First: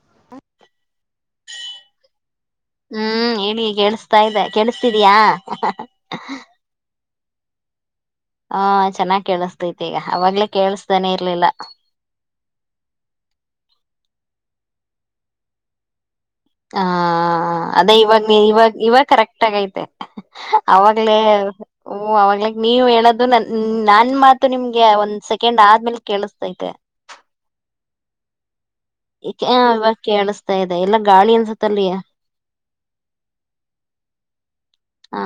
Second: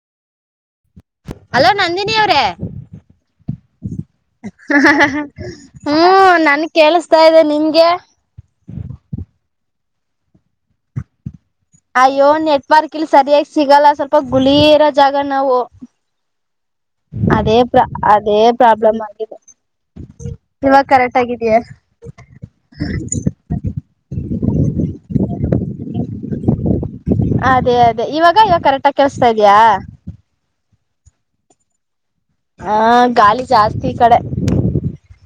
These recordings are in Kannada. ಹ ಅಲೋ ನಂದಿನಿ ಅವ್ರೆ ಹ್ಮ್ ಹೇಳಿ ಕೇಳಸ್ತಾ ಇದ್ದ ಕೇಳಿಸತಿದಯಾ ತ ಇದೆ ನಿಂಗೆ ಹಾ ಚೆನ್ನಾಗಿ್ ಕೇಳಿಸತೈತಿ ಈಗ ಅವಾಗ್ಲೇ ಕೇಳಿಸ್ದಾನೆ ಇರ್ಲಿಲ್ಲ ಅಯ್ಯೋ ನೆಟ್ವರ್ಕ್ ಇಲ್ ಸರಿಯಾಗಿ ಸಿಗಲ್ಲ ಸ್ವಲ್ಪ ಗುಳಿ ಇರೋ ಜಾಗ ನಾವು ಹ ಪ್ರ ಅದೇ ಇವಾಗ ಇವಾಗ ಪ್ರಾಬ್ಲಮ್ ಇವಾಗ ಆಗಿದೆ ಕರೆಕ್ಟ್ ಆಗೈತೆ ಇವಾಗ ಅವಾಗ್ಲೇ ಕರೆಕ್ಟ್ ಆಗಿದಯಾ ಓ ಅವಾಗ್ಲ ನೀವ ಹೇಳದು ನನ್ ನನ್ ಮಾತು ನಿಮ್ಗೆ ಒಂದ್ ಸೆಕೆಂಡ್ ಆದ್ಮೇಲ್ ಕೇಳಸ್ ಸೈತೆ ಅದೇ ಅದೇ ಇವಾಗ ಈ ಕರೆಕ್ಟ್ ಆಊ ಕೇಳಿಸತಾ ಇದ್ಯಾಾ ಆಗ್ತ ಇದೆ ಎಲ್ಲ ಗಾಳಿ ಅನ್ಸುತ್ತಲ್ಯ ಹಾ ಗಾಳಿ ಜಾಸ್ತಿ ಈ ಕಡೆ ಆ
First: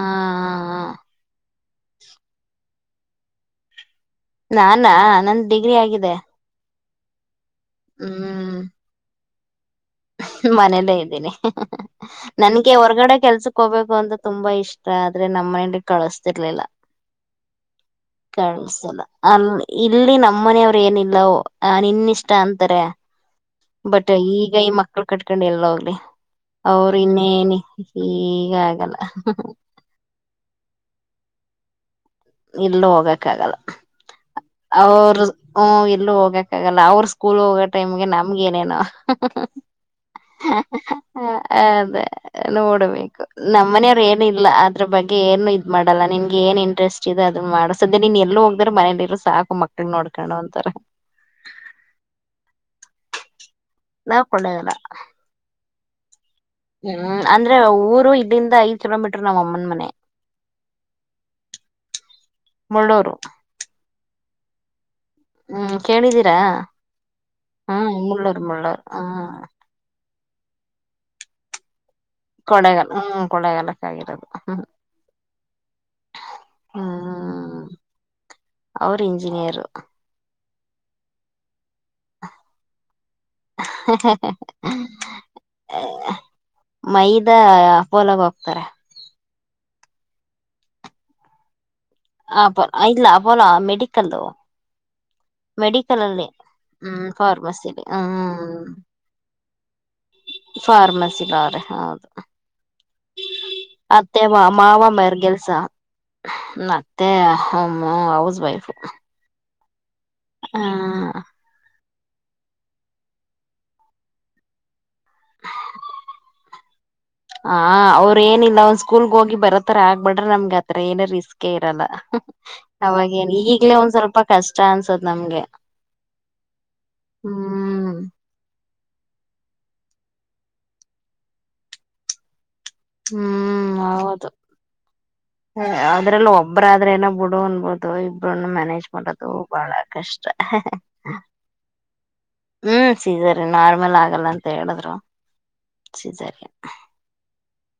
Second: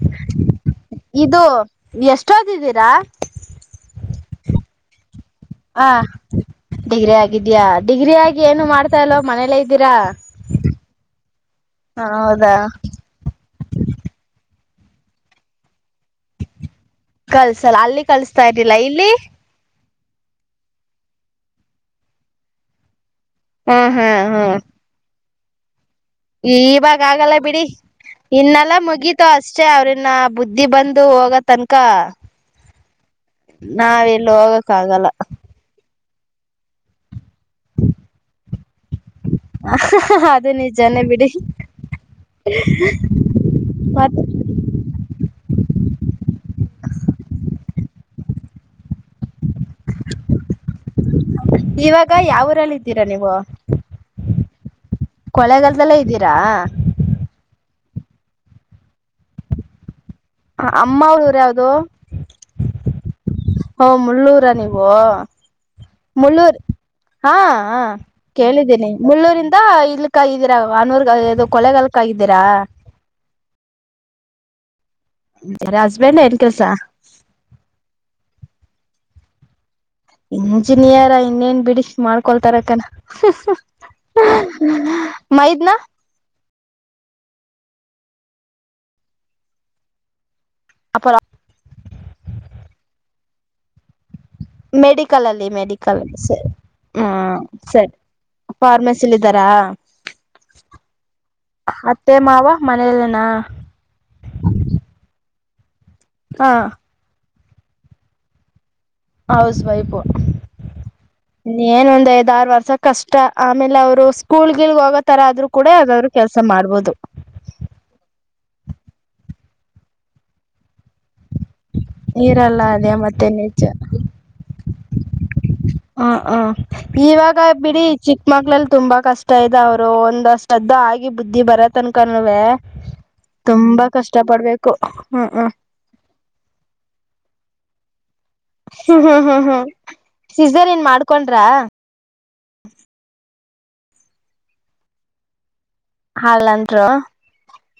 ಇದು ಎಷ್ಟೊದಿದ್ದೀರಿ ದಾ [inaudible] ಡಿಗ್ರಿ ಆಗಿದೆ ಗ್ರ ಿದ್ಯಾಾ ಡಿಗ್ರಿ ಆಗ ಹ್ಮ್ ಏನು ಮಾಡ್ತಾ ಇಲ್ವ ಮನಲಐ ಮನೇಲ್ಲೇ ಇದ್ದೀನಿ ಹೌದಾ ನನ್ಗೆ ಹೊರಗಡೆ ಕೆಲ್ಸಕ್ ಹೋಗ್ಬೇಕು ಅಂತ ತುಂಬಾ ಇಷ್ಟ ಮ ಆದ್ರೆ ನಮ್ಮಂಡ ಕಳಸ್ತಿರ್ಲಿಲ್ಲ ಕಳ್ಸಲ್ಲ ಅಲ್ಲಿ ಕಳ್ಸ್ತಾ ಇದ್ದಿಲ್ಲ ಕಳಿಸತಿಲ್ಲ ಇಲ್ಲಿ ಅಲ್ಲಿ ಇಲ್ಲಿ ನಮ್ಮನೆಯವ್ರ ಏನಿಲ್ಲ ಅ ನಿನ್ ಇಷ್ಟ ಅಂತಾರೆ ಹ್ಮ್ ಬಟ್ ಹ್ಮ್ ಈಗ ಹ್ಮ್ ಈ ಮಕ್ಳ ಕಟ್ ಕಂಡಿ ಎಲ್ಲ ಹೋಗ್ಲಿ ಅವರು ಇವಾಗ ಆಗಲ್ಲ ಇನ್ನೇನಿ ಬಿಡಿ ಈಗ ಇನ್ನೆಲ್ಲ ಆಗಲ್ಲ ಮುಗಿತು ಅಷ್ಟೇ ಅವ್ರನ್ನ ಬುದ್ಧಿ ಬಂದು ಇದು ಹಾಗ ತನಕ ನಾವ ಎಲ್ಲ ಹೋಗ ಹ್ಮ್ಮ್. ಎಲ್ಲೂ ಹೋಗಕಾಗಲ್ಲ ಅವ್ರರು ಸ್ಕೂಲ್ ಹೋಗೋ ಟೈಮ್ಗೆ ನಮ್ಗ ಏನೇನ ಅದು ನಿಜಾನೇ ಬಿಡಿ ಅದೇ ನೋಡ್ಬೇಕು ನಮ್ಮ ಮನೆಯವ್ರ ಮತ್ ಏನು ಇಲ್ಲ ಅದ್ರ ಬಗ್ಗೆ ಏನು ಮಾಡಲ್ಲಾ ನಿನ್ಗೆ ಏನ್ ಇಂಟ್ರೆಸ್ಟ್ ಇದು ಅದು ಮಾಡ್ಸದೆ ನೀನ್ ಎಲ್ಲೂ ಹೋಗದ್ದೆ ಮನೇಲಿ ಇರು ಸಾಕು ಮಕ್ಳ ನೋಡ್ಕೊಂಡು ಅಂತಾರ ತೀರ ನೀವು ನಾವವುಕೊಂಡವಲ್ಲ ಕೊಳೆಗಾಲದೆಲ್ಲೇ ಇದ್ದೀರಾ ರು ಇಲ್ಲಿಂದ ಐದ ಕಿಲೋಮೀಟ್ರರ್ ನಮ್ಮ್ ಅಮ್ಮನ ಮನೆ ಅಮ್ಮವರುರು ಯಾವ್ದು ಮುಳ್ಳೂರು ಹ ಮುಳ್ಳೂರು ರ ನಿವ ಹ್ಮ್ ಕೇಳಿದೀರಾ ಮುಳ್ಳೂರ್ ಹಾ ಹ್ಮ್ ಮುಳ್ಳೂರ್ ಮುಳ್ಳೂರ್ ಕೇಳಿದ್ದೀನಿ ಹ್ಮ್ ಮುಳ್ಳೂರಿಂದ ಇ ಇದರ ಆನೂರ್ದು ಕೊಲೆಗಳ ಕೊಳೆಗಾಲ ಹ್ಮ್ ಕೊಳೆಗಾಲಕ್ಕ ಆಗಿರೋದು ಹಾ ರ ಹಸ್ಬಂಡ್ ಎನ ಕೆಸ ಹ್ಮ್ ಅವರು ಇಂಜಿನಿಯರ್ ಇಂಜಿನಿಯರ್ ಇನ್ನೇನ್ ಬಿಡಿ ಮಾಡ್ಕೊಳ್ತಾರಕ್ಕನ ಮೈದ್ನ ಮೈದ ಪೋಲಾಗ ಹೋಗ್ತಾರೆ ಅಪರ ಹ ಇಲ್ಲಬಲಾ ಮೆಡಿಕಲ್ ಮೆಡಿ ಮೆಡಿಕಲ್ ಅಲ್ಲಿ ಹ್ಮ್ ಫಾರ್ಮಸಿಲಿ ಹ್ಮ್ ಫಾರ್ಮಸಿಲಿ ಇದ್ದಾರಾ ಫಾರ್ಮಸಿಲ್ರೆ ಹೌದು ಅತ್ತೆ ಮಾವ ಮನೇಲೆನಾ ಮತ್ತೆ ಮಾವ ಮರ್ಗೆಲ್ ಹಾ ಹ್ಮ್ಮ್. ಮತ್ತೆ ಹ ಹೌಸ್ ವೈಫು ಹೌಸ್ ವೈಫು ನ್ ಒಂದು ಐದ್ಾರು ವರ್ಷ ಕಷ್ಟ ಆಮೇಲೆ ಅವ್ರು ಸ್ಕೂಲ್ ಗಿಲ್ ಹೋಗ ತರ ಆದ್ರರು ಕೂಡ ಯಾವಾದ್ರು ಕೆಲ್ಸ ಮಾಡ್ಬೋದು ಹ ಆರ ಆಗ್ಬಡ್ರ ನಮ್ ಹತ್ರ ಏನ ರಿಸ್ಕ್ ಅೆ ಇರಲ್ಲ ಇರಲ್ಲ ಅದೇ ಅವಾಗೇ ಮತ್ತೆ ನಿಜ ಈಗ್ಲೇ ಒಂದ್ ಸ್ವಲ್ಪ ಕಷ್ಟ ಅನ್ಸದ ನಮ್ಗೆ ಹ ಹ ಇವಾಗ ಬಿಡಿ ಹ್ಮ್ ಚಿಕ್ಕಮಗ್ಳ ತುಂಬಾ ಕಷ್ಟ ಇದ್ದ ಅವ್ರು ಒಂದ್ಷ್ಟದ್ದ ಆಗಿ ಬುದ್ಧಿ ಬರತ್ ಅನ್ಕೊಂಡವವೆ ಹ್ಮ್ ಹೌದು ಹ್ಮ್ ಹ್ಮ್ ಅದ್ರಲ್ಲ ಒಬ್ಬರಾದ್ರೆ ಏನ ಬಿಡು ಅನ್ಬೋದು ಾಯ ಮ್ಯಾನೇಜ್ ಹ್ಮ್ ಹ್ಮ್ ಮಾಡೋದು ಹ್ಮ್ ಹ್ಮ್ ಬಹಳ ಕಷ್ಟ ಸಿಸರ್ ಏನ್ ಮಾಡ್ಕೊಂಡ್ರಾ ಹ್ಮ್ ಸೀಸನ್ ನಾರ್ಮಲ್ ಆಗಲ್ಲ ಅಂತ ಹೇಳಿದ್ರು ಸೀಸರಿ ಆಲ್ ಅಂದ್ರು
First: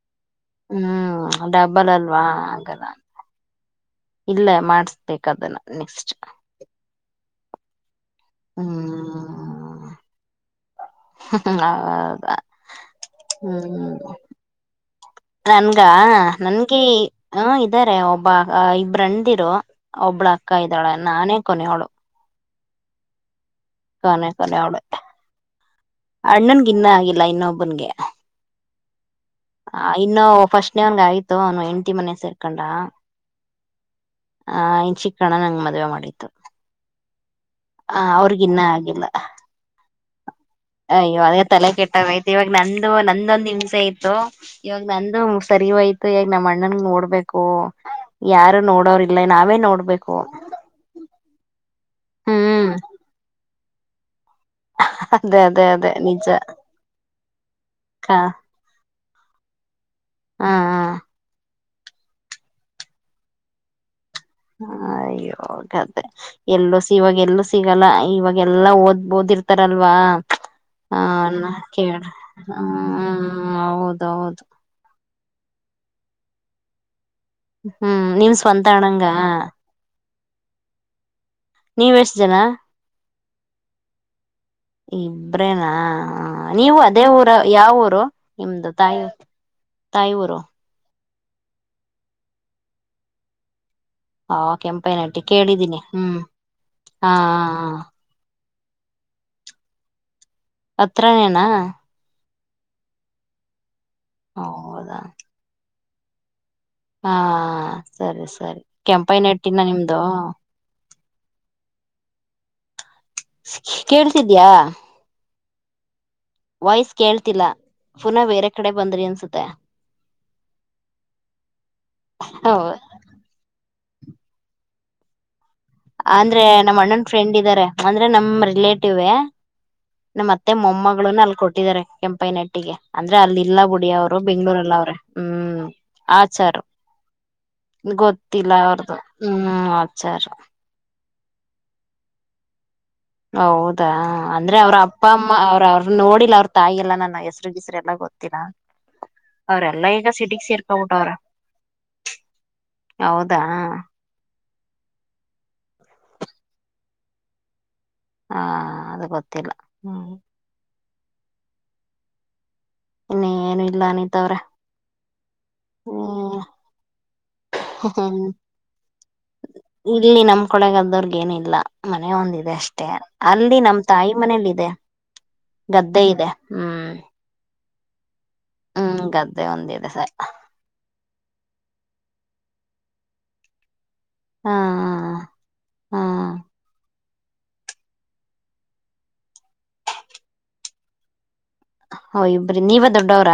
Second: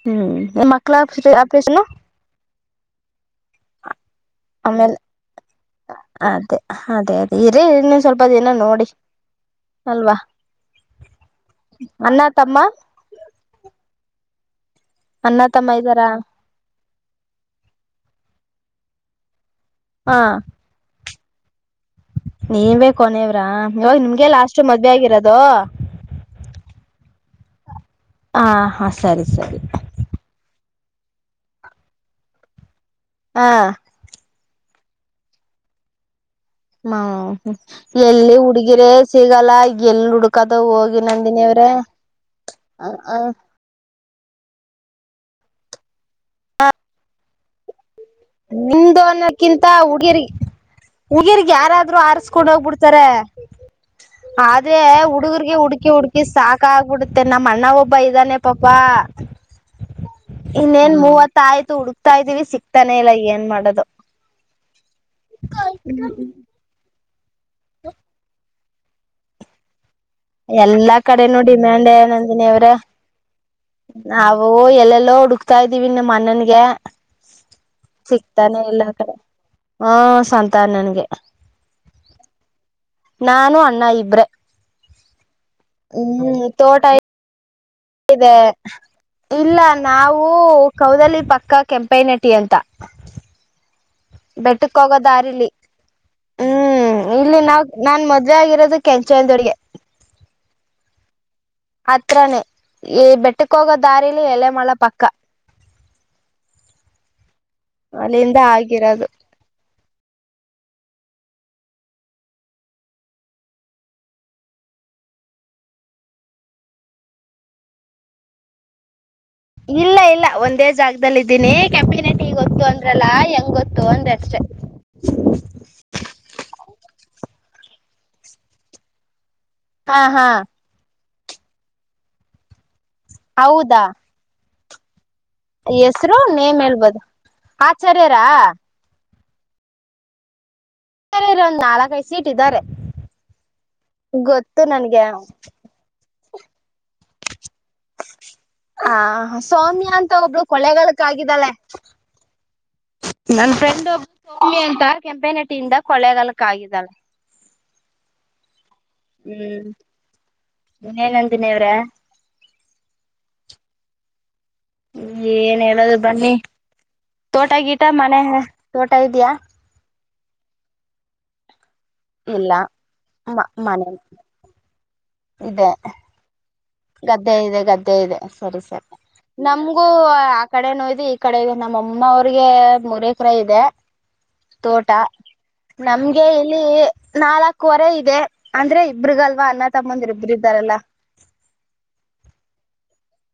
ಹ್ಮ್ ಎ ಕಲೇಶನು [inaudible] ಕದ ಇಲ್ಲ ಆಮೇಲೆ ಮಾಡಸ್ಬೇಕದನ್ನು ನೆಕ್ಸ್ಟ್ ಈರ ಸ್ವಲ್ಪದೇನ ನೋಡಿ ಹ್ಮ್ ಅಲ್ವಾ ಅ್ಣ ಹೌದಾ ತಮ್ಮ ಹ್ಮ್ ಅಣ್ಣ ತಮ್ಮ ನನ್ಗ ಇದ್ದಾರ ನನ್ಗೆ ಹ ಇದ್ದಾರೆ ಒಬ್ಬ ಬ್ರಂದಿರೋ ಹಾ ಒಬ್ಳ ಅಕ್ಕ ಇದ್ದಾಳ ನಾನೇ ಕೊನೋಳು ನೀವೇ ಕೊನೆ ಇವಾಗ ಕೊನೆ ನಿಮ್ಗೆಲ್ಲ ಅಾಷ್ಟು ಕೊನೆಯವಳು ಮದುವೆ ಆಗಿರೋದು ಬಂದಗೆ ಹ ಹಾ ಸರಿ ಸರಿ ವನ್ಗ ಆಯತು ಅವನು ಎಂಟಿ ಮನೆ ಸೇರ್ಕೊಂಡ ಹಾ ಆ ಇನ್ ಚಿಕ್ಕಣ ನಂಗ್ ಮದ್ವೆ ಮಾಡಿತ್ತು ಹ್ಮ ಆ ಎಲ್ಲಿ ಅವ್ರಗ ಹುಡುಗಿರ ಸಿಗಲ್ಲ ಎಲ್ಲ ಅ ಇವಾಗ ತಲೆ ಕೆಟ್ಟಾಗಯ್ತು ಇವಾಗ ನಂದು ನಂದೊಂದ್ ಹಿ್ಸೆ ಇತತ್ತು ಇವಾಗ ನಂದು ಸರಿವಯ್ತು ಇವಾಗ ನಮ್ಮ್ ಅಣ್ಣನ್ ನೋಡ್ಬೇಕು ಯಾರು ನಿ್ದ ನೋಡೋರಿಲ್ಲ ನಾವೇ ಅನ್ನಕ್ಕಿಂತ ನೋಡ್ಬೇಕು ಹುಡುಗಿಯರಿಗೆ ಹುಡುಗಿಯರಿಗೆ ಯಾರಾದ್ರರು ಆರ್ಸ್ಕೊಂಡ ಹ್ಮ್ ಹೋಗ್ಬಿಡ್ತಾರ ಆದ್ರೆ ಅದೇ ಹುಡುಗರ್ಗೆ ಅದೇ ಹುಡ್ಕಿ ಅದೇ ಹುಡ್ಕಿ ನಿಜ ಸಾಕ ಆಗ್ಬಿಡ್ ಹ್ಮ್ಮ್. ಅಣ್ಣ ಒಬ್ಬ ಕ ಇದ್ದಾನೆ ಪಾಪಾ ಹ ಹ್ಮ್ ಹ್ಮ್ ಇನ್ನೇನ್ ಮೂವತ್ತ ಆಯ್ತು ಹುಡುಕ್ತಾ ಇದೀವಿ ಸಿಗ್ತಾ ಮನೆಯಲ್ಲಿ ಏನ್ ಮಾಡೋದು ಅಯ್ಯೋ.... ಕಥೆ ಎಲ್ಲೂ ಇವಾಗೆಲ್ಲ... ಸಿಗಲ್ಲ... ಇವಾಗ ಎಲ್ಲಾ ಓದ್ ಬ್ದಿರ್ತಾರಲ್ವಾ ಎಲ್ಲಾ ಕಡೆನುೂ ಡಿಮ್ಯಾಂಡ ನಂದಿನಿ ಅವ್ರ.... ಹ್ಮ್ ಹೌದೌದು ನಾವು ಎಲ್ಲಲ್ಲೋ ಹುಡು ಹುಡುಕ್ತಾ ಇದೀವಿ ನಿಮ್ಮ ಅಣ್ಣನ್ಗೆ ಹ್ಮ್ ನೀವ್ ಸ್ವಂತ ಅಣಂಗ ಸಂತ ಅಣ್ಣ ನನ್ಗೆ ನೀವ್ ಎಷ್ಟ್ ಜನ ನಾನು ಅಣ್ಣ ಇಬ್ರೆ ಇಬ್ರೇನಾ.... ಹ್ಮ್ ನೀವು ತೋಟ ಅದೇ ಊರು ಯಾವ ಇದೆ. ನಿಮ್ದು ತಾಯಿ ಇಲ್ಲ ತಾಯಿ ನಾವು ಊರು ಕೌಲಿ ಪಕ್ಕಾ ಕೆಂಪೇ ನಟಿ ಅಂತ ಹ ಬೆಟ್ಟಕ್ ಕೆಂಪೈನಟ್ಟಿ ಹೋಗೋದಾರಿಲಿ ಕೇಳಿದ್ದೀನಿ ಹ್ಮ್ ಹ್ಮ್... ಹಾ ಇಲ್ಲಿ ನಾವ ನಾನ್ ಮೊದ್ಲೆ ಆಗಿರೋ ಕೆಂಚಾಯದಡಿಗೆ [unintelligible] ಅತ್ರ... ನು ಅತ್ರನೆೇ. ಏ ಬೆಟ್ಟಕ್ ಹೋಗದ ದಾರಲಿ ಎಲೆಮಳ ಹೌದಾ ಪಕ್ಕ ಹಾ.... ಸರಿ ಅಲ್ಲಿಂದ ಸರಿ ಆಗಿರೋದು ಕೆಂಪ ನೆಟ್ಟಿನ ನಿಮ್ದ ಹೌದಾ... ಕೇಳ್ತಿದ್ಯಾ..... ವಾಯ್ಸ್ ಕೇಳ್ತಿಲ್ಲಾ.... ಪುನ ಬೇರೆ ಕಡೆ ಬಂದ್ರಿ ಅನ್ಸುತ್ತ ಇಲ್ಲ ಇಲ್ಲ ಒಂದೇ ಜಾಗದದಲ್ಲಿ ಇದೀನಿ ಕೆಪ್ಯುನಿಟಿ ಗೊತ್ತುತ್ತು ಅಂದ್ರಲ್ಲ ಹೆಂಗ್ ಗೊತ್ತು ಗೊತ್ತು ಅಂದೆ ಅಷ್ಟೆ ಅಂದ್ರೆ ನಮ್ಮ್ ಅಣ್ಣನ್ ಫ್ರೆಂಡ್ ಇದ್ದಾರೆ ಅಂದ್ರೆ ನಮ ರಿಲೇಟಿವೆ ಹಾ ನಮ್ಮ ಹಾ ಮತ್ತೆ ಮೊಮ್ಮಗಳುಲ್ ಕೊಟ್ಟಿದ್ದಾರೆ ಕೆಂಪೈ ನಟ್ಟಿಗೆ ಅಂದ್ರೆ ಅಲ್ಲಿ ಹೌದಾ ಇಲ್ಲಾುಡಿ ಅವರು ಬೆಂಗಳೂರಲ್ಲಿ ಎಲ್ಲ ಅವ್ರೆ... ಹ್ಮ್ ಹೆಸರು ಆಚಾರ್ ನೇಮ್ ಹೇಳ್ಬೋದು ಆಚಾರ್ಯರ ಗೊತ್ತಿಲ್ಲ ಅವ್ರದು ಹ್ಮ್ ಆವಚಾರ ಒಂದ್ ನಾಲ್ಕ ಸೀಟ್ ಇಟ್ಟಾರೆ ಹೌದಾ ಅಂದ್ರೆ ಅವ್ರ ಅಪ್ಪ ಅಮ್ಮ ಅವ್ರ ಅವ್ರ ನೋಡಿ ಲ ತಾಯಿ ಎಲ್ಲ ನನ್ನ ಹೆಸರುಗಿಸರುಎಲ್ಲ ಗೊತ್ತಿಲ ಆ ಅವ್ರೆಲ್ಲಾ ಸೌಮ್ಯ ಈಗ ಅಂತ ಒಬ್ಳು ಸಿಟಿಗಿ ಸೇರ್ಕೊಬಿಟ್ಟ ಕೊಳ್ಳೇಗಾಲಕ್ ಅವ್ರ ಆಗಿದ್ದಾಳೆ ಹೌದಾ ಭೂಮಿ ಅಂತ ಕೆಂಪೆನಟ್ಟಿಯಿಂದ ಕೊಳೆಗಾಲಕ್ಕ ಆಗಿದ್ದಾಳೆ ಹಾ ಅದು ಗೊತ್ತಿಲ್ಲ ಹ್ಮ್ ನೀನಂದಿನಿ ಅವರೇ ಏನು ಇಲ್ಲ ಅನಿತವ್ರೆ ಏನ್ ಹೇಳದು ಬನ್ನಿ ತೋಟ ಗಿಟ ಹ್ಮ್ ಮನೆ ತೋಟ ಇದ್ಯಾ ಇಲ್ಲಿ ನಮ್ ಕೊಳಗದವರ್ಗ ಏನು ಇಲ್ಲ ಮನೆ ಇಲ್ಲ ಒಂದಿದೆ ಅಷ್ಟೇ ಮ ಅಲ್ಲಿ ನಮ್ ಮನೆ ತಾಯಿ ಮನೇಲಿ ಇದೆ ಇದೆ ಗದ್ದೆ ಇದೆ ಹ್ಮ್ ಗದ್ದೆ ಇದೆ ಗದ್ದೆ ಇದೆ ಸರಿ ಸರ್ ಹ್ಮ್ ಗದ್ದೆ ನಮಗೂ ಒಂದಿದೆ ಸ ಆ ಕಡೆ ನೋಯ್ದು ಕಡೆಗೆ ನಮ್ಮಮ್ಮ ಅವ್ರಿಗೆ ಮೂರ ಎಕರೆ ಇದೆ ಹ ತೋಟ ಹಾ ನಮ್ಗೆ ಇಲ್ಲಿ ನಾಲ್ಕವರೆ ಇದೆ ಅಂದ್ರೆ ಇಬ್ರಗಲ್ವಾ ಅಣ್ಣ ತಮ್ಮಂದರು ಇಬರು ಇದ್ದಾರಲ್ಲ ಹೌ ಇಬ್ರಿ ನೀವ ದೊಡ್ಡವ್ರ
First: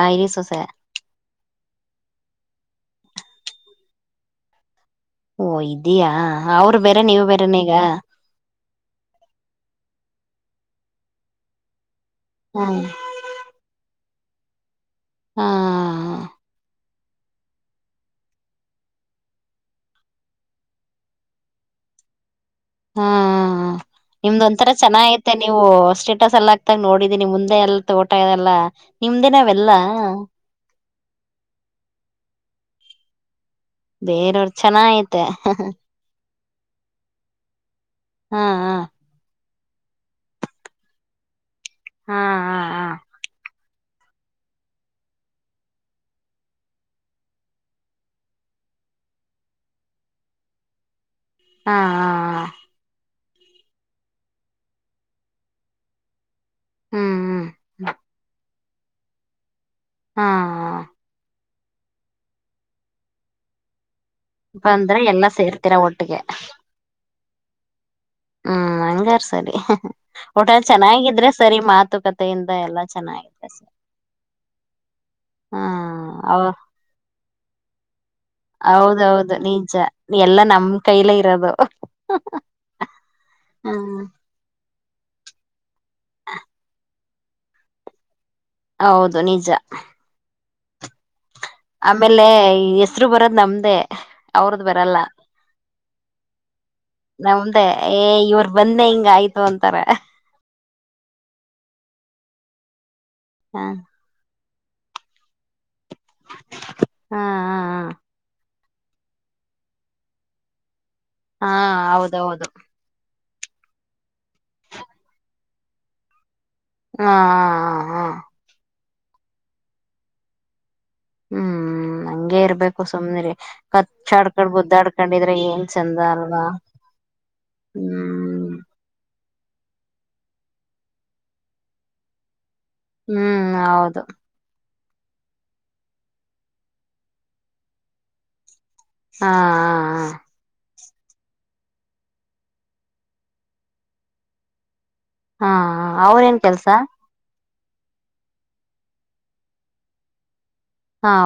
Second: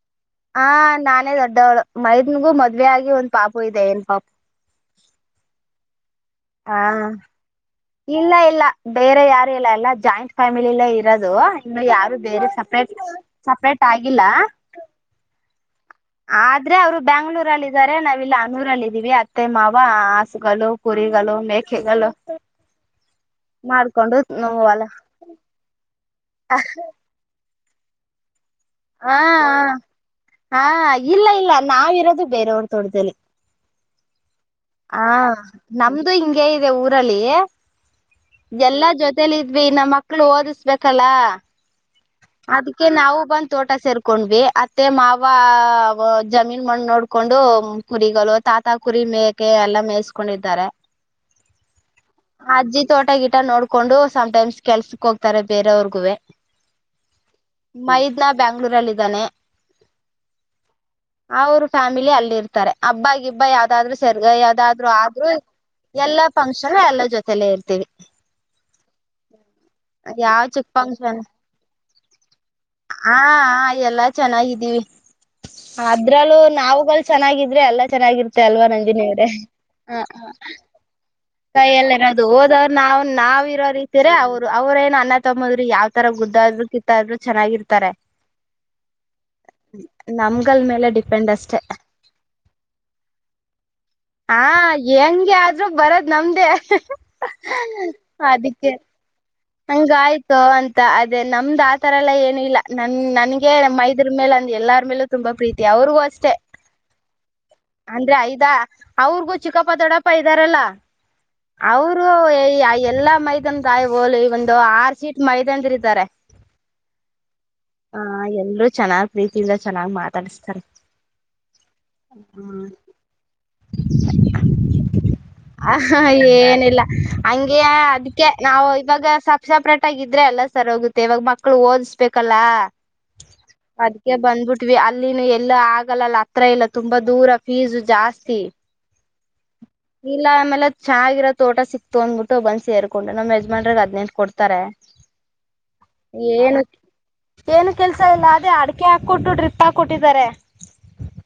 ಹ ನಾನೇ ದೊಡ್ಡವಳು ಮೈದನಗೂ ಮದ್ ಮದುವೆ ಆಗಿ ಒಂದ್ ಪಾಪ ಇದೆ ಹೆಣ್ಣ ಪಾಪು ಓ ಇದೆಯ ಹ ಅವ್ರು ಹಾ ಬೇರೆ ನೀವು ಬೇರೆ ನೀಗ ಇಲ್ಲ ಇಲ್ಲ ಬೇರೆ ಯಾರು ಇಲ್ಲ ಎಲ್ಲ ಜಾಯಿಂಟ್ ಫ್ಯಾಮಿಲಿ ಎಲ್ಲ ಇರೋದುನ್ನು ಯಾರು ಬೇರೆ ಹ್ಮ್ ಸಪ್ರೇಟ್ ಸಪ್ರೇಟ್ ಆಗಿ ಇಲ್ಲಾ ಹಾ ಆದ್ರೆ ಅವರು ಬ್ಯಾಂಗ್ಳೂರಲ್ಲ ಇದಾರೆ ನಾವ ಇಲ್ಲ ಅನೂರಲ್ಲ ಇದೀವಿ ಅತ್ತೆ ಮಾವ ಹಸುಗಳು ಕುರಿಗಳು ಮೇಕೆಗಳು ಹ್ಮ ಮಾಡ್ಕೊಂಡು ನಿಮ್ದ ಒಂತರ ಹೊಲ ಚೆನ್ನ ಐತೆ ನೀವು ಅಷ್ಟೇ ಲ್ ಆಗ್ತಾ ನೋಡೀಮ ಹಂದೆ ಎಲ್ಲ ತೋಟ ಇದೆಲ್ಲ ಹಾ ನಿಮ್ದೇ ನಾವೆಲ್ಲಾ ಹಾ ಇಲ್ಲ ಇಲ್ಲ ನಾವಿರೋದು ಬೇರೆಯವ್ರ ತೋಟದಲ್ಲಿ ಬೇರೆರ್ ಹಾ ನಮ್ದು ಹಿಂಗಗೆ ಇದೆ ಊರಲ್ಲಿ ಹಾ ಹಾ ಎಲ್ಲಾ ಜೊತಲಿ ಈಗಿನ ನ ಮಕ್ಳು ಓದಿಸ್ಬೇಕಲ್ಲ ಹಾ ಹಾ ಅದಕ್ಕೆ ಹಾ ನಾವು ಬಂತ ತೋಟ ಸೇರ್ಕೊಂಡ್ವಿ ಅತ್ತೆ ಮಾವ ಜಮೀನ್ ಮಣ ನೋಡ್ಕೊಂಡು ಕುರಿಗಳು ತಾತ ಕುರಿ ಮೇ ಎಲ್ಲ ಮೇಯಸ್ಕೊಂಡಿದ್ದಾರೆ ಹಾ ಹಾ ಹ ಊಟ ನೋಡ್ಕೊಂಡು ಸಮ್ಟೈಮ್ಸ್ ಕೆಲ್ಸಕ್ ಹೋಗ್ತಾರೆ ಬೇರವರ್ಗುವೇ ಹ್ಮ್ ಹ್ಮ್ ಮೈದನಾ ಬ್ಯಾಂ ಮಂಗಳೂರಲ್ಲಿ ಇದಿದ್ದಾನೆ ಹಾ ಅವರು ಫ್ಯಾಮಿಲಿ ಅಲ್ಲಿ ಇರ್ತಾರೆ ಹಬ್ಬಗಬ್ಬ ಯಾವ್ದಾದ್ರು ಸರ್ಗ ಯಾವ್ದಾದ್ರು ಬಂದ್ರ ಎಲ್ಲಾ ಆದ್ರೂ ಸೇರ್ತೀರಾ ಒಟ್ಟಿಗೆ ಎಲ್ಲಾ ಫಂಕ್ಷನ್ ಎಲ್ಲ ಜೊತೆ ತಲ ಇರ್ತೀವಿ ಹ್ಮ್ ಅಂಗಗೆ ಅರ್ಸರಿ ಯಾವ್ ಹಊಟಲ್ ಚೆನ್ನಾಗಿದ್ರೆ ಸರಿ ಮಾತ್ ಕತ್ತೆ ಹಾ ಎಲ್ಲಾ ಚೆನ್ನಾಗಿದ್ದೀವಿ ಹ್ಮ್ ಅದ್ರಲ್ಲೂ ಅವ ನಾವಾಗಲ್ಲ ಚೆನ್ನಾಗಿದವಿ ಎಲ್ಲ ಚನ್ನಾಗಿ ಹೌದೌದು ನಿಜ ಎಲ್ಲಾ ನಮ್ ಕೈಲ ಇ ಕೈಯಲ್ಲರದು ಹೋದೋರು ನಾವ ನಾವ ಇರೋರೋ ಹ್ಮ್ ರೀತಿರ ಅವ್ರು ಅವ್ರೇನ ಣ ತಂಬದ್ರರು ಯಾವ್ ತರ ಗುದ್ದಾದ್ರು ಕಿತ್ತಾದ್ರು ಚೆನ್ನಾಗಿರ್ತಾರೆ ಹೌದು ನಿಜ ಲ್ ಮೇಲೆ ಡಿಪೆಂಡ್ ಆಮೇಲೆ ಹೆಸರು ಬರೋದು ನಮ್ದೇ ಹಾ ಅವ್ರದ್ ಬರಲ್ಲ ಹೆಂಗೆ ಆದ್ರೂ ಬರದ್ ನಮ್ದೇ ನಮ್ದೇ ಏ ಇವ್ರ ಅದಕ್ಕೆ ಬಂದೆ ಹಿಂಗ ಆಯ್ತು ಅಂತಾರ ಹಂಗ ಆಯ್ತು ಅಂತ ಅದ ದೆ ನಮ್ದ್ ಆ ತರ ಎಲ್ಲಾ ಏನು ಇಲ್ಲ ಹ್ಮ ನನ್ಗೆ ಹ ನ ಮೈದ್ರ ಮೇಲೆ ಅ ಎಲ್ಲಾರ ಮೇಲು ತುಂಬ ಪ್ರೀತಿ ಯಾವ್ರಿಗೂ ಅಷ್ಟೆ ಹಾ ಹಾ ಅಂದ್ರೆ ಐದಾ ಅವ್ರಗೂ ಚಿಕ್ಕಪ್ಪ ದೊಡ್ಡಪ್ಪ ಇದ್ದಾರಲ್ಲಾ ಹಾ ಅವರು ಹೌದೌದು ಎಲ್ಲಾ ಮೈ ತಾಯ ಒಂದು ಆರು ಸೀಟ್ ಮೈದಾನರು ಇದಾರೆ ಹಾ ಹಾ ಹಾ ಹಾ ರೀತಿಯಿಂದ ಚೆನ್ನಾಗಿ್ ಮಾತಾಡಸ್ತಾರೆ ಹ್ಮ್ ಹಂಗಗೆ ಇರ್ಬೇಕು ಸುಮ್ನೆರಿ ಕಚ್ಚಾಡ್ಕೊಂಡ ಬುದ್ದಾಡ್ಕೊಂಡಿದ್ರೆ ಏನ್ ಚಂದ ಆಹಾ ಅಲ್ವಾ ಏನಿಲ್ಲ ಹ್ಮ್ ಸಫ ಸಪ್ರೇಟ್ ಆಗಿದ್ರೆ ಎಲ್ಲ ಸರಿ ಹೋಗುತ್ತೆ ಇವಾಗ ಮಕ್ಳು ಓದಿಸ್ಬೇಕಲ್ಲಾ ಹ್ಮ್ ಹೌದು ವಿ ಅಲ್ಲಿನ ಎಲ್ಲ ಆಗಲ್ಲಲ್ಲ ಹತ್ರ ಇಲ್ಲ ತುಂಬಾ ದೂರ ಫೀಸ್ು ಜಾಸ್ತಿ ಹಾ ಹಾ ಹ ಚೆಾಗಿರೋ ತೋಟ ಸಿಕ್ತು ಅಂದ್ಬಿಟ್ಟ ಬಂದ ಸೇರ್ಕೊಂಡು ನ ಯಜಮಾನ್ರಿಗೆ ಹದ್ೆಂು ಕೊಡ್ತಾರೆ ಹಾ ಅವ್ರೇನ್ ಏನು ಕೆಲ್ಸ ಏನು ಕೆಲ್ಸ ಇಲ್ಲ ಅದೇ ಅಡಿಕೆ ಹಾಕೊಟ್ಟು ಡ್ರಿಪ್ ಹಾಕ ಕೊಟ್ಟಿದ್ದಾರೆ ಹಾ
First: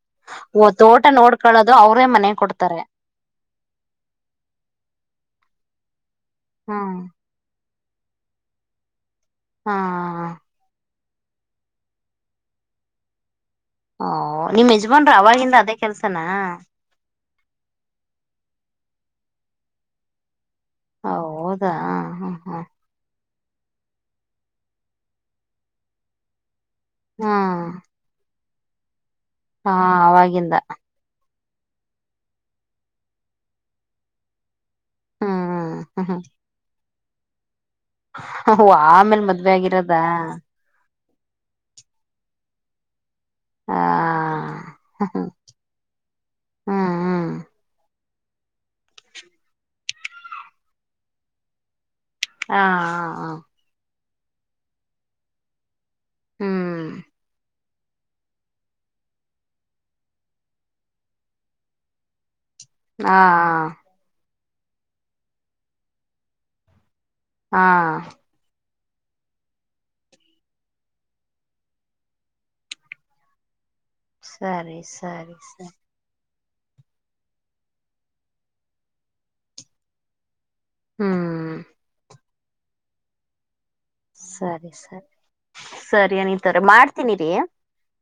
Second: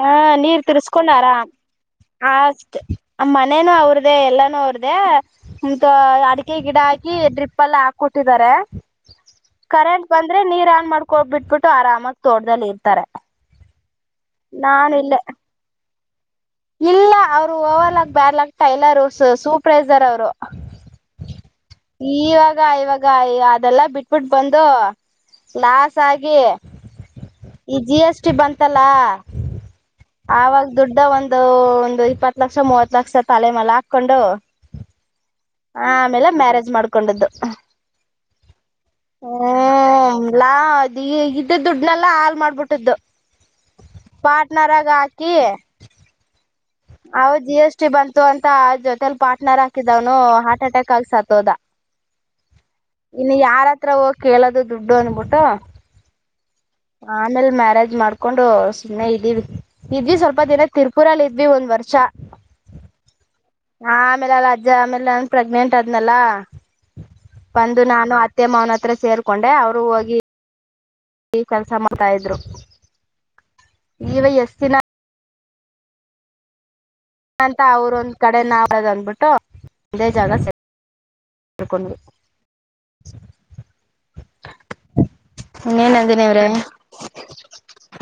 ಹ ನೀರ್ ಓ ತೋಟ ತಿರ್ಸ್ಕೊಂಡಾರಾಮ ನೋಡ್ಕೊಳ್ಳೋದು ಅವ್ರೇ ಮನೆ ಅಷ್ಟ ಕೊಡ್ತಾರೆ ನ ಮನೇನುೂ ಅವ್ರ್ದೇ ಎಲ್ಲಾನೂ ಅವ್ರ್ದೇ ಹಂತ ಅಡಿಕೆ ಹ್ಮ್ ಗಿಡಾಿ ್ರಿಪಲ್ ಹಾಕ ಕೊಟ್ಟಿದ್ದಾರೆ ಹಾ ಕರೆಂಟ್ ಬಂದ್ರೆ ನೀರ್ ಆನ್ ಮಾಡ್ಕ ಹೋಗಬ ಬಿಟ್ಬಿಟ್ಟು ಆರಾಮಾಗ ತೋರ್್ದದಲ್ಲಿ ಇರ್ತಾರೆ ಹ ನಿಮ್ ನಾನ್ ಯಜಮಾನ್ ಇಲ್ಲೇ ಅವಾಗಿಂದ ಅದೇ ಕೆಲಸನ ಇಲ್ಲ ಅವ ರು ಓವಲ್ ಬ್ಯಾಕ್ ಟೈಲರ್ ಸೂಪ್ರೈಸರ್ ಅವರು ಹೌ ಇವಾಗ ಇವಾಗ ಅದೆಲ್ಲಾ ಬಿಟ್ಬಿಟ್ಟು ಬಂದು ಲಾಸ್ ಆಗಿ ಹ್ಮ್ ಈ ಜಿ ಎಸ್ ಟಿ ಬಂತ ಇ ತಲ ಹಾ ಅವವಾಗಿಂದ ಆವಾಗ ದುಡ್ಡ ಒಂದು ಅ ಒಂದು ಇಪ್ಪತ್ತು ಲಕ್ಷ ಮೂವತ್ ಲಕ್ಷ ತಲೆಮಾಲ ಹಾಕೊಂಡು ಹ ಹ್ಮ್ ಹ್ಮ್ ಹ್ಮ್ ಆಮೇಲೆ ಮ್ಯಾರೇಜ್ ಮಾಡ್ಕ ಕೊಂಡದ್ದು ಆಮೇಲ್ ಮದ್ವೆ ಆಗಿರೋದ ಅ ಇದ ದುಡ್ನೆಲ್ಲಾ ಹಾಲ್ ಮಾಡ್ಬಿಟ್ಟ್ದು ಹ ಹ್ಮ್ ಪಾರಟ್ನರಗಕಿ ಹ್ಮ್ ಹ್ಮ್ ಅವ ಜಿ ಎಸ್ ಟ ಬಂತು ಅಂತ ಜೊತೆಲಿ ಪಾರ್ಟ್ನರ್ ಹಾಕಿದವ್ನು ಹಾರ್ಟ್ ಅಟ್ಯಾಕ್ ಆಗಸತ್ ಹೋದ ಹಾ ಹ ಇನ್ನು ಯಾರತ್ರ ಹೋಗ ಕೇಳೋದು ದುಡ್ಡು ಅನ್ಬಿಟ್ಟ ಹ್ಮ್ ಆಮೇಲೆ ಮ್ಯಾರಾಜ್ ಇದ್ ಮಾಡ್ಕೊಂಡು ಸುಮ್ಮನೆ ಇದೀವಿ ಇದ್ವಿ ಸ್ವಲ್ಪ ದಿನ ತಿರ್ಪೂರಲ್ಲಿ ಇದ್ವಿ ಒಂದ್ ವರ್ಷ ಹಾ ಹ ಜ ಆಮೇಲೆ ನಾನನ್ ಪ್ರೆಗ್ನೆಂಟ್ ಆದ್ನಲ್ಲಾ ಹಾ ಬಂದು ನಾನು ಅತ್ತೆ ಮೌನ ಹತ್ರ ಸೇರ್ಕೊಂಡೆ ಅವರು ಹೋಗಿ ಈ ಕೆಲಸ ಮಾಡ್ತಾ ಇದ್ರು ಇವ ಎಷ್ಟ್ ಸರಿ ದಿನ ಸರಿ ಹ ಅಂತ ಅವ್ರೊಂದ್ ಕಡೆ ನಾವವು ಅಂದ್ಬಿಟ್ಟು ಒಂದೇ ಜಾಗ ಸೇ ಹ್ಮ್ ಯಕೊಂಡ ಸರಿ ಸರಿ ಸರಿ ಇನ್ನೇನಂದನಿವ್ರೆ ಅನಿತವ್ರೆ ಮಾಡ್ತೀನಿ ರೀ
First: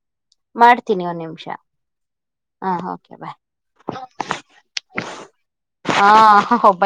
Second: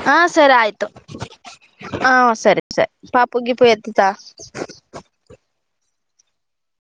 ಹಾ ಸರಿ ಆಯ್ತು ಮಾಡ್ತೀನಿ ಒಂದ್ ನಿಮಿಷ ಹಾ ಸರಿ ಹಾ ಸರಿ ಓಕೆ ಬಾಯ್ ಪಾಪುಗಿ ಪು ಎತ್ತತ ಹಾ ಹಬ